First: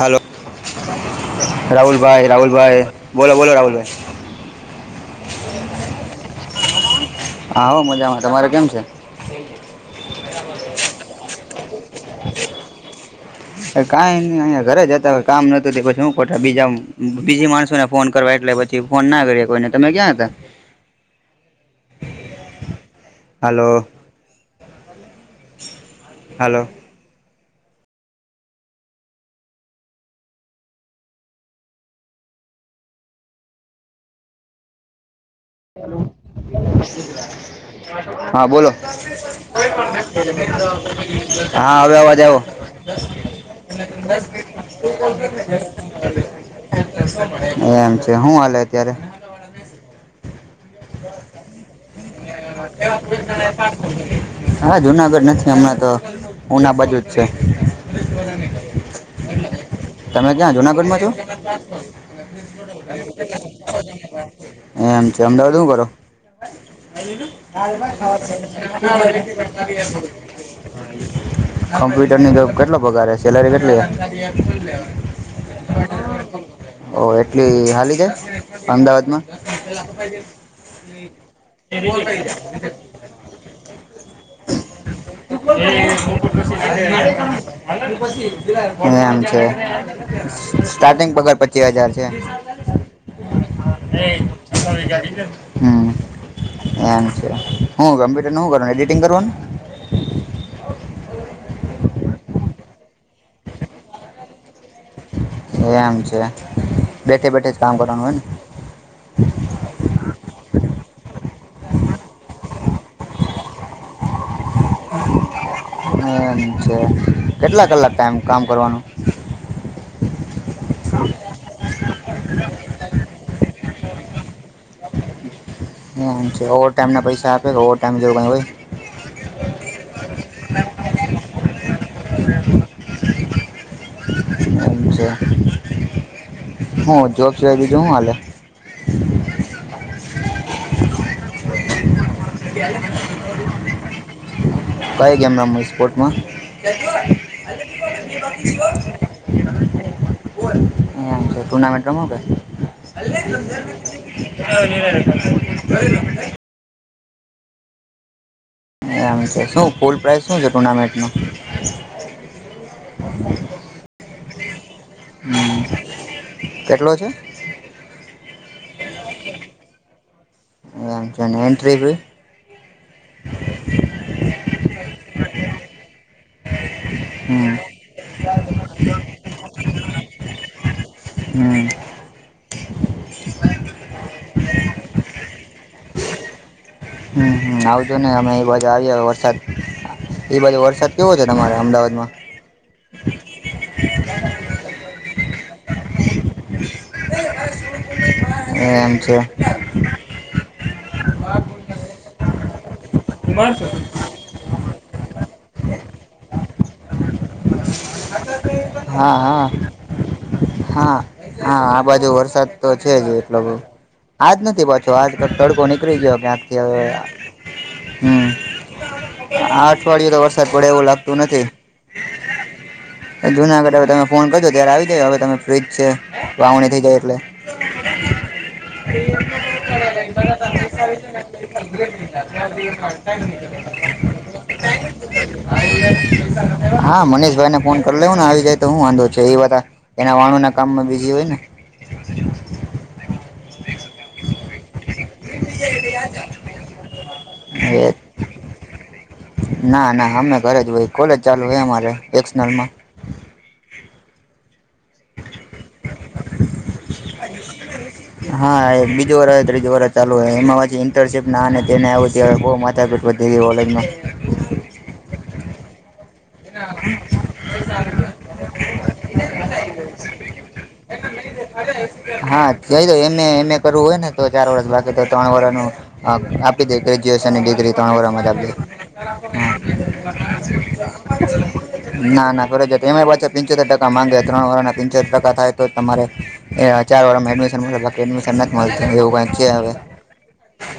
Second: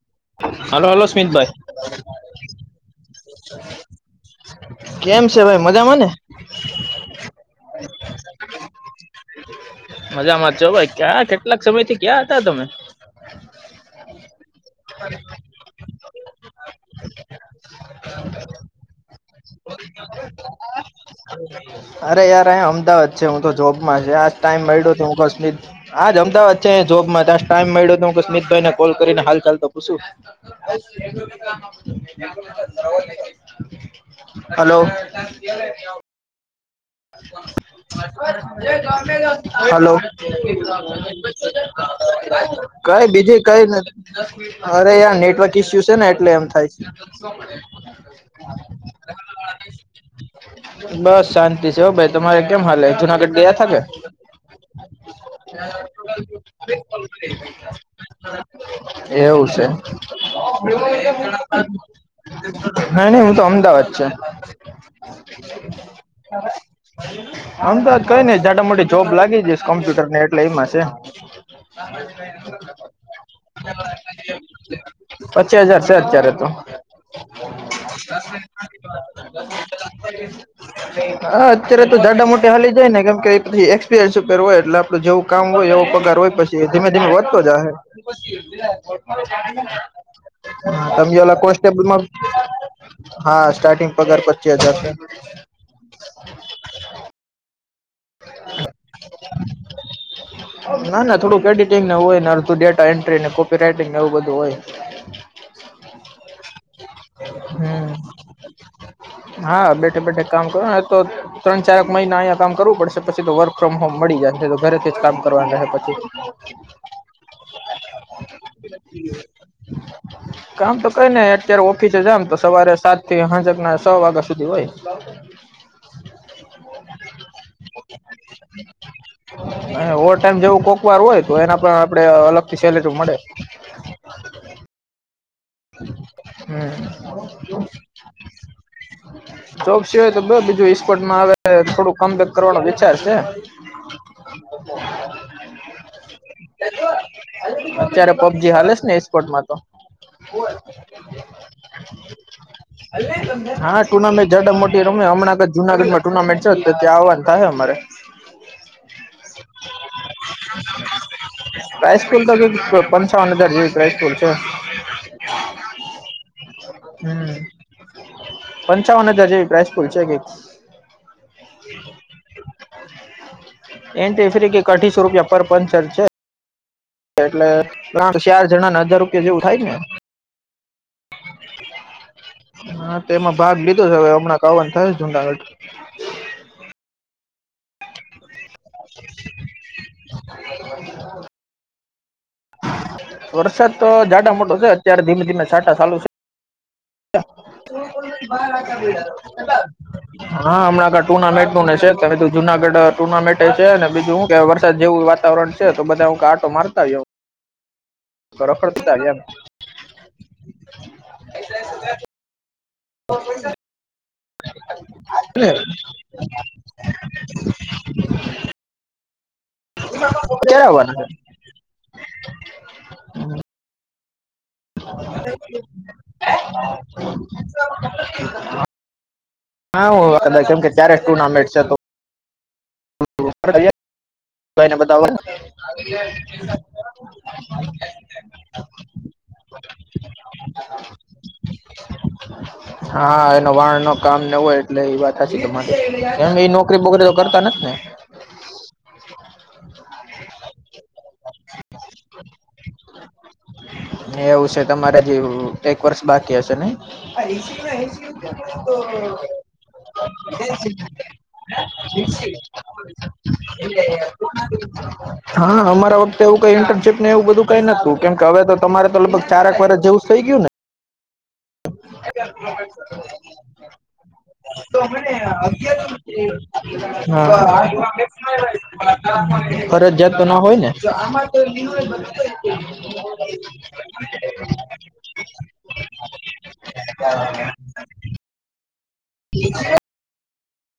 હાલો hello hello સ્મિતભાઈ રાહુલભાઈ રાહુલભાઈ બોલો બોલો રાહુલભાઈ કેમ છે ભાઈ મજામાં ને હા હું મજામાં તમારે કેમ છે? મજામાં જ છો ભાઈ ક્યાં કેટલાક સમય થી ક્યાં હતા તમે કાયની અયા ઘરે જ હતા કામ ન [unintelligible] શું બીજા બીજી માણસોને ફોન કરવા એટલે પછી ફોન ના કરી કોઈને તમે ક્યાં હતા અરે યાર અહીયા અમદાવાદ છે હું તો હલો જોબમાં છે આ ટાઈમ મળ્યો તો હું [unintelligible] આજ અમદાવાદ હલો છે જોબમાં ત્યાં ટાઈમ મયળો તો હું સ્મિતભાઈને કોલ કરીને હાલ ચાલ તો પૂછું [inaudible] હલો હલો [inaudible] હલો હા હવે અવાજ આવ્યો કઈ બીજ કઈ ન અરે યાર નેટવર્ક ઈસ્યુ છે ને એટલે એમ થાય છે [inaudible] એમ છે હું હાલે અત્યારે બસ શાંતિ છે ભાઈ તમારે કેમ હાલે જુનાગઢ ગયા થા કે હા જુનાગઢ નથી હમણાં તો ઉના બાજુ જ છે એવું છે તમે ક્યાં જુનાગઢમાં છો? નઈ નઈ હું તો અમદાવાદ છે એમ છે અમદાવાદ હું કરો [inaudible] અમદાવાદ કઈ નઈ જાટ મોટી જોબ લાગી જઈશ કોમ્પ્યુટર ને એટલે એમાં છે કોમ્પ્યુટરની જોબ કેટલો પગાર હે સેલરી કેટલી હે પચાસ હજાર છે અત્યારે તો ઓ એટલી હાલી કે અમદાવાદમાં હા અત્યારે તો જાડા મોટી હાલી જાય ને કેમ કે એક્સપિરિયન્સ ઉપર હોય એટલે આપડે જવું કામ હોય એવો પગાર હોય પછી ધીમે ધીમે વધતો જાહે એમ છે સ્ટાર્ટિંગ પગાર [unintelligible] પચીસ હજાર કોન્સ્ટેબલમાં છે હા સ્ટાર્ટિંગ પગાર પચીસ હજાર છે હમ હ એમ છે હું કમ્પ્યુટર શું કરવાનું એડિટિંગ કરવાનું. ના ના થોડુંક્રેડિટિંગને હોયને તું ડે તો એન્ટ્રી અને કોપી રાઈટિંગ એવું બધું હોય એમ છે બેઠે બેઠે જ કામ કરવાનું હમ હોય ને હા બેઠે બેઠે કામ કરો ને તો ત્રણ ચાર મહિના અહીિયાયા કામ કરવું પડશે પછી તો વર્ક ફ્રોમ હોમ મળી જાય તો ઘરેથી જ કામ કરવાનું રહે પછી એમ છે કેટલા કલાક ટાઈમ કામ કરવાનું કામ તો કઈ નને અત્યારે ઓફિસે જામ તો સવારે સાત થી હંજક ના છ વાગ્યા દેવાય એમ છે ઓવર ટાઈમના પૈસા આપે કે ઓવર ટાઈમ જોવું હોાઈ અને ઓવર ટાઈમ જેવું કોકવાર હોય તો એના પણ આપડે અલગથી સેલેરી મળે [inaudible] પમ છે હમ હું જોબ સિવાય બીજું શું હાલે જોબ સિવાય તો બ બીજું ઇસ્કોર્ટમાં આવે થોડું કમ બેેક કરવાનો વિચાર છે. કઈ ગેમનામ સ્પોર્ટમાં અત્યારે પબજી હાલે છે ને એસ્પોર્ટમાં તો ટુર્નામેન્ટ રમ કે હા ટુર્નામેન્ટ જ મોટી રમ હમણાં જુનાગઢ માં ટુર્નામેન્ટ ત્યાં આવવાનું થશે અમારે એ આમ છે શું ફૂલ પ્રાાઈઝ શું છે ટુર્નામેન્ટ ન પ્રાઈસ્કૂલ તો પંચાવન હજાર જેવી પ્રાઈસ્કૂલ છે. હમ કેટલો છે હમ પંચાવન હજાર જે વ પ્ર્રાયસ પુલચ એક એક એ એન્ટ્રી ભ એન તો ફરી અઠીસો રૂપિયા પર પંચર છે. એટલે હમ ચાર જણા હજાર રૂપિયા જેવું થાય ને હમ હ હા તે એમાં ભાગ લીધો છે હવે હમણાં કવન થયસ જુનાગઢ [inaudible] હમમ આવજો ને અમે આવી વરસાદ એ બાજુ વરસાદ કેવો છે તમારે અમદાવાદમાં વરસાદ તો જાડા મોટો છે અત્યારે ધીમે ધીમે સાટા ચાલુ છે. [inaudible] એમ છે હા હમણાં ટુર્નામેન્ટ નું ને છે તોમે તો જુનાગઢ ટુર્નામે છે અને બીજું હું કે વરસાદ જેવું વાતાવરણ છે તો બધા હું આટો મારતા હો હા હા હા હા આ બાજુ વરસાદ તો છે જ એટલો બ આજ નથી પાછો આજક એમ તડકો નીકળી ગયો કે આ થી હવે હમ અઠવાડિયે તો વરસાદ ક્યારે પડે એવું આવવાના છે લાગતું નથી. જુનાગઢ તમે ફોન કરજો અત્યારે આવી જાય હવે તમે ફ્રી વાવણી થઈ જાય એટલે હા હું કદાચ કેમ કે ત્યારે જ ટુર્નામેન્ટ છે તો [unintelligible] [inaudible] કોઈને બતાવો હા મનીષભાઈને ફોન કરી લેવ ને આવી જાય તો હું વાંધો છ એ વા એના વાણુ ના કામમાં બીઝી હોય ને હા એનો વાણ ન કામ ન હોય એટલે એ વાત સાચી તમારી નોકરી વગેરે તો કરતા નથી ને એ ના ના અમે ઘરે જ હોય કોલેજ ચાલુ હે અમારે એક્ઝનલ મા એવું છે તમારે જેવું એક વર્ષ બાકી હશે નઈ હરિદ્વારા ચાલુ એમાં પછી ઇન્ટર્નશીપ ના અને તેને આવ બહુ માથાકૂટ વધી ગઈ કોલેજમાં [unintelligible] હા અમારા વખતે એવું કઈ ઇન્ટર્નશીપ ને એવું બધું કઈ નતું કેમ કે હવે તો તમારે તો લગભગ ચાર આક વરસ જેવું થઈ ગયું ને હા જોય તો એમ એમ એ કરવું હોય ને તો ચાર વરષ બાકી તો ત્રણ વરષ ન હા આપી દે ગ્રેજ્યુએશન ની ડિગ્રી ત્રણ વરમ જ આપ દે. હા ફરજિયાત તો ના હોય ને કર છે પાછ પિંચોતેર ટકા માંગ્યા ત્રણ વાર ના પિંચોર ટકા થાય તો તમારે ચાર વારમાં એડમિશન મળ બાકી એડમિશન નથી મળતી એવું કઈક છે હવે.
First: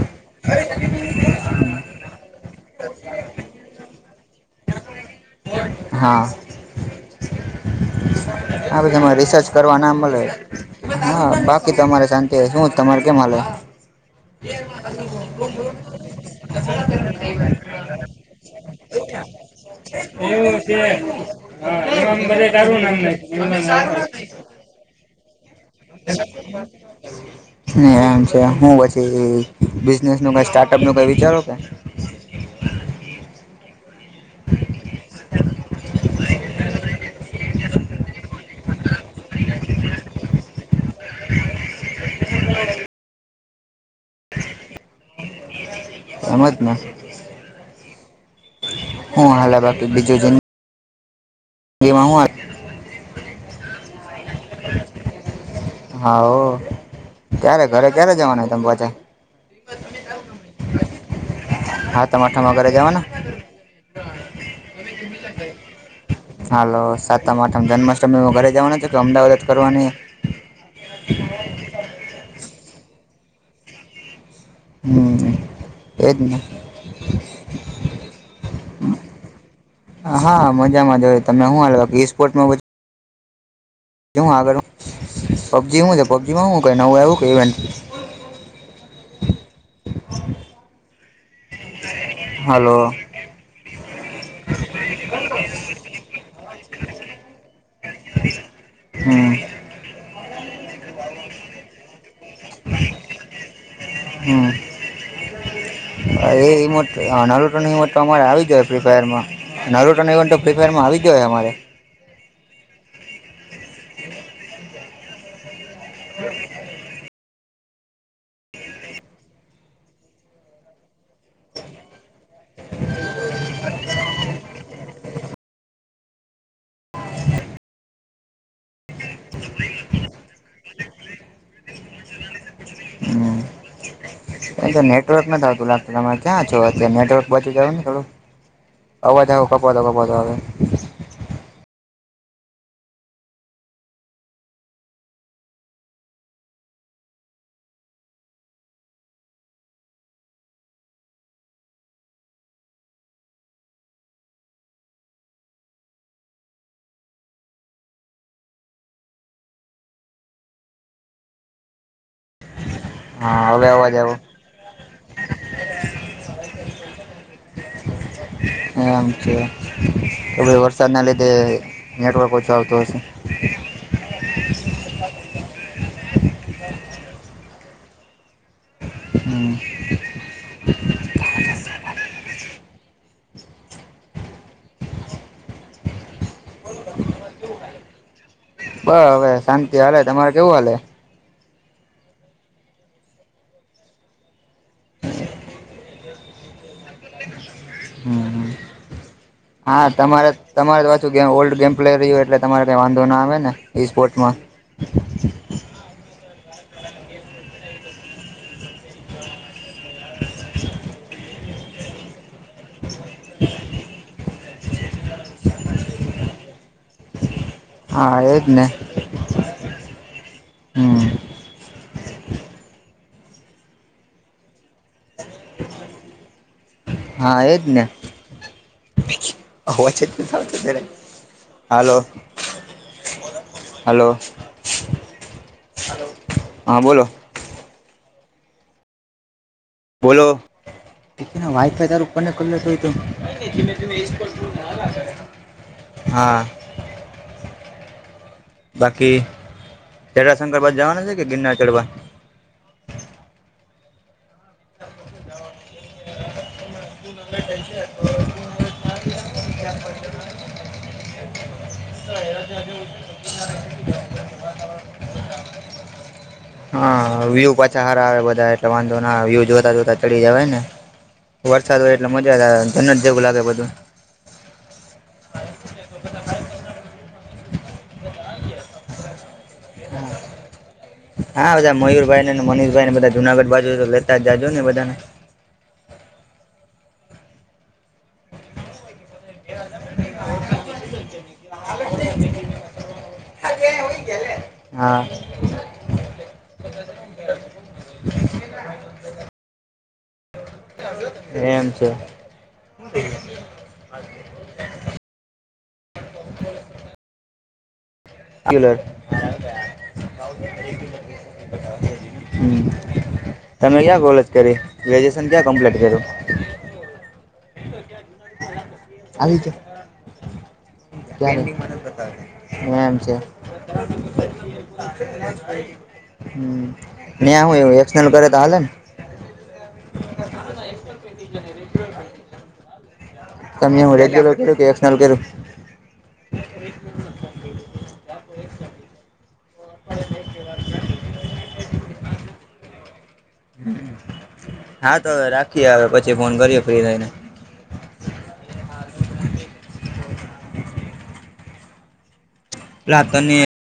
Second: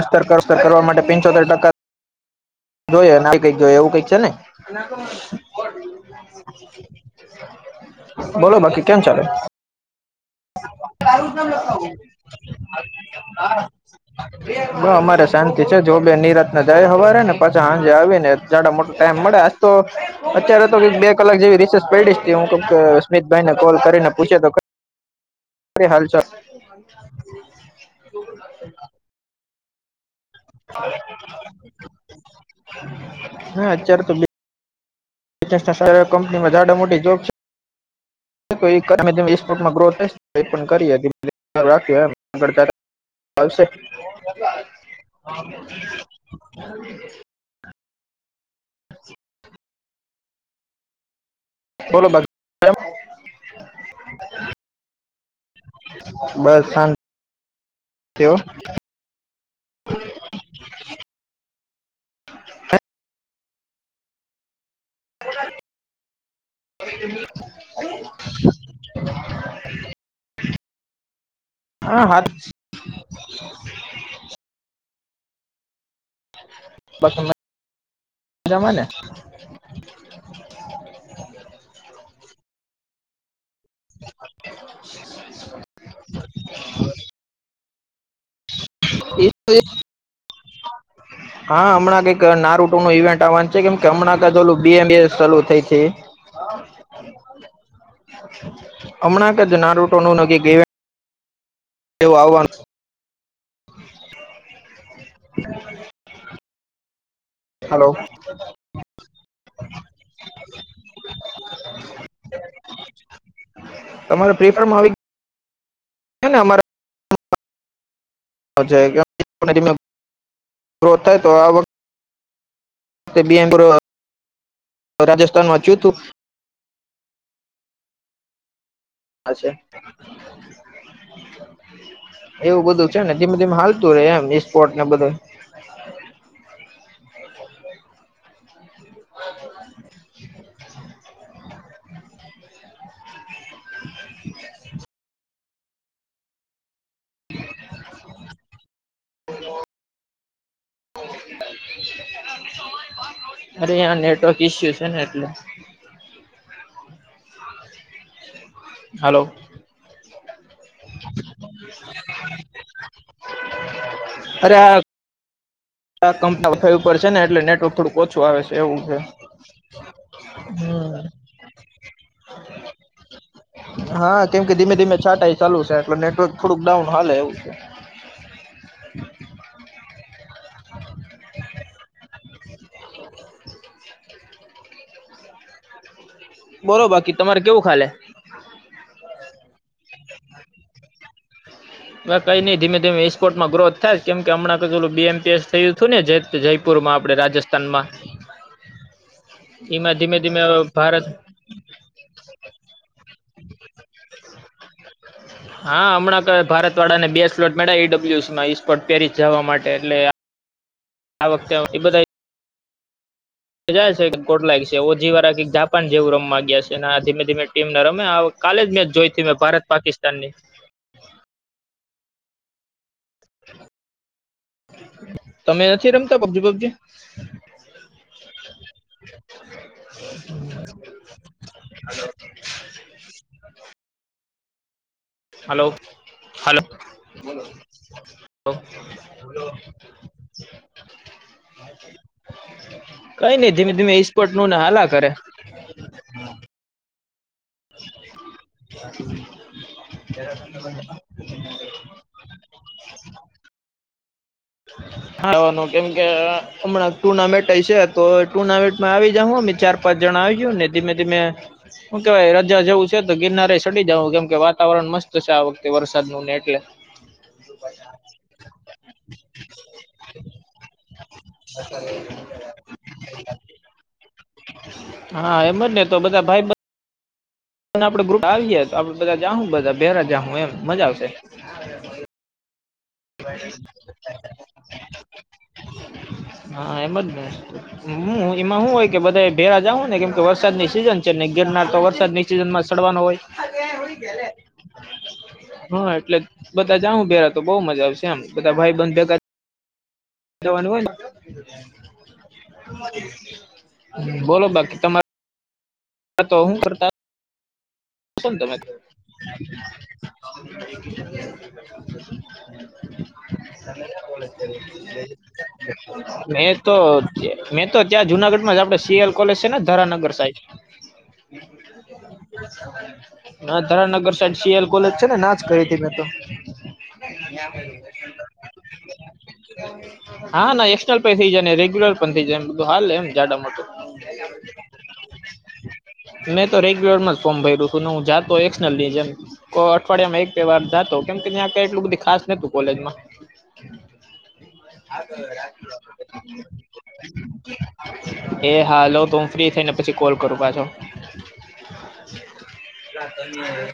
અસ્તર કરસ્તર કરવા માટે પંચોતેર ટકા જોય ના કઈ જોય એવું કઈક છે ને હા બોલો આ બાકી પછી કેમ તમારે ચાલે રિસર્ચ કરવા ના મળે હા બાકી તમારે શાંતિ શું તમારે કેમ હાલે. બ અમારે શાંતિ છે જોબે નીરાતને જાય હવારે ને પાછા સાંજે આવી ને. જાડા મોટા ટાઈમ મળે આજ તો એવું છે અત્યારે બે કલાક જેવી હા રિસેસ એમાં પડીશ બધે હું તારું નામ સ્મિત ભાઈ ને કોલ કરીને નાખ્યું પૂછે તો હાલ ચાલ એમ છે હું પછી બિનેસ નું કઈ સ્ટાર્ટ ટપ નુ કઈ વિચારો કે હા અત્યારે તો બિઝન્સના સારા કંપનીમાં ઝડા મોટી જોબ છે. [unintelligible] ગ્રોથ થ એ પણ કરી રાખ આગ આવશે એમ તને હુ હાલા બાકી બીજું બોલો બાકી કેમ? [unintelligible] [inaudible] હા બસ શાંતિ ક્યારે ઘરે ક્યારે હો જવાનું તમે પાછા હાતમ આઠમ એ ઘરે જવાના. [inaudible] હાલો સાતામ આઠમ જન્માષ્ટમી ઘરે જવાનું છે કે અમદાવાદ જ કરવાની. હા હાત હમ એજ ને બાકી મજામાં ને હા મજામાં જ તમે શું હાલ સ્પોર્ટમાં કે હું આગળ પબજી હું છે પબજી માં હું ક નવું આવું ઇવેન્ટ હા હમણાં કક નારુ હાલો ટો ન ઇવેન્ટ વાચે કેમ કે હમણાં ઓલું બી એમસ ચાલુ થઈ. હમ હમણાંક જ નારૂટોનું કંઈક ઇવેન્ટ [inaudible] એવું આવવાનું હમ એ ર તો હાલો અમારે આવી જાય ફ્રી ફાયરમાં અને રોટોન્ટ તો ફ્રી ફાયરમાં આવી જ હોય અમારે તમારે ફ્રી ફાયર મા આવી ગયું છે ને અમારા [inaudible] ગ્રોથ થાય તો આ બમપુર રાજસ્થાનુ તુ હ છે. એવું બધું છે ને ધીમે ધીમે હાલતું રહેે એમ ઈ સ્પોર્ટ અ ને બધું નેટવર્ક નથી આવતું લાગ તમે ક્યાં છો અત્યારે નેટવર્ક બચી જયું ને થોડુ અવાજ કપાતો કપોતો હવે અરે અં નેટવર્ક ઈસ્યુ છેને, એટલે હલો હા હવે અવાજ આવો કંપના ફાઈ ઉપર છેને, એટલે નેટવર્ક થોડુંક ઓછું આવે છે એવું છે. તો ભાઈ વરસાદ ના હમ લીધે નેટવર્ક ઓછો આવતોુ હશે. હા કેમ કે ધીમે ધીમે છાંટાઈ ચાલુ છે, એટલે નેટવર્ક થોડુંક ડાઉન હાલે એવું છે. હમ્મ બોલો બાકી તમારે કેવું ખાલે બ હવે શાંતિ હાલે, તમારે કેવું હાલે હ કઈ નઈિ ધીમે ધી ઇસ્પર્ટમાથ થાય, કેમ હમણાં ક પેલ બી એમપએસ થયુ. ને જયપુરમાં આપણે રાજસ્થ હમ હા એમાં ધીમે તમારે ધીમે તમારે તો ભારત પાછું ગમ ઓલ્ડ ગેમ. પ્લેયર રહ એટલે તમારે કઈ વાંધો ના આવે નેઈ સ્પોર્ટમા હા હમણાં ભતળડા ને બે સ્લોટ મેળ્યા ઈ ડબલ્યુસી માં ઈ પેરિસ જવા માટે એટલે આ વખતે એ બધા જાય છે ગોટલાય છે ઓજીી વાળા જાપાન જેવું રમ માં ગયા છેને, આ ધીમે ધીમે ટીમને રમે હા એજ કાલે ને જ મેચ જોઈ મે ભારત પાકિસ્તાન ની હા તમે નથી રમતા પબજી પબજી આયોજઞ હાલો હલો હલો હલો બોલો વાઇફાઈ તારું ઉપરને કરલે તો કઈ નઈ ધીમે ધીમે ઈસ્પોર્ટ નું ને હાલા કરે હા બાકી ચડા શંકર બાદ જવાના છે, કે ગિરનાર ચઢવા. હાવાનું કેમ કે હમણાં ટુર્નામેન્ટ છે, તો ટુર્નામેન્ટમાં આવી જા અમે ચાર પાજણા ઓને ધીમે ધીમે શ કે ભાઈ રજા જવું છે તો ગિરનારે સડી જવું કેમ કે વાતાવરણ મસ્ત છે, આ વખતે વરસાદ ન એટલે હા વ પા ચારા આવે બધા એટ વાંધો ના વ્યુ જોતા જોતા ચડી જવાય ને વરસાદ હોય, એટલે મજા ધન જ જેવુ લાગે બધું હા એમ જ ને તો બધા ભાઈ આપડે ગ્રુપ આવીએ તો આપડ બધા જા બધા બેરા જા એમ મજા આવશે હાધા મયુરભાઈ ને અને મનીષભાઈ ને બધા જુનાગઢ બાજુ તો લેતા જ જાજો ને બધાને હા એમ જ હુ એમાં શું હોય, કે બધા ભેરા જાઉ કેમ કે વરસાદની સીઝન છેને, ગિરનાર તો વરસાદ ની સિઝન માં સડવાનો હોય. હા હા એટલે બધા જાઉુ પેરા તો બઉુ મજા આવશે એમ બધા ભાઈ બંધ ભેગા એમ છે હોયને બોલો બાકી તમારે હા તો હુ કરતા શ તો હમ્મ તમે ક્યાં કોલેજ કરી ગ્રેજ્યુએશન ક્યાં કમ્પ્લીટ કર્યુ મેં તો મેં તો ત્યાં જુનાગઢમાં જ આપડે સીએલ કોલેજ છે ને ધરાનગર સાઈબ [unintelligible] બતાવ ના ધરાનગર સાઈડ સીએલ કોલેજ છે ને ના જ કરી હતી મેં તો હમ્મ ન્યાં હય એવું એસલ કરે તો હાલે ને હા ના એક્સલ પણ થઇ જાય ને રેગ્યુલર પણ થઇ જાય બધું હાલ એમ જાડા મોટું તમે [unintelligible] મેં તો રેગ્યુલર જ ફોર્મ ભર્યું છું ને હું જાતતો એક્શનલ ની એમ અઠવાડિયા માં એક તવાર જાતો કેમ કે ત્યાં ક એટલું બધી ખાસ નતું કોલેજમાં હા તો હવે રાખીએ હવે પછી ફોન કરીએ ફ્રી થઈને એ હાલાલો તું હું ફ્રી થઈ ને પછી કોલ કરું પાછો એટલે લતા તને ન આવે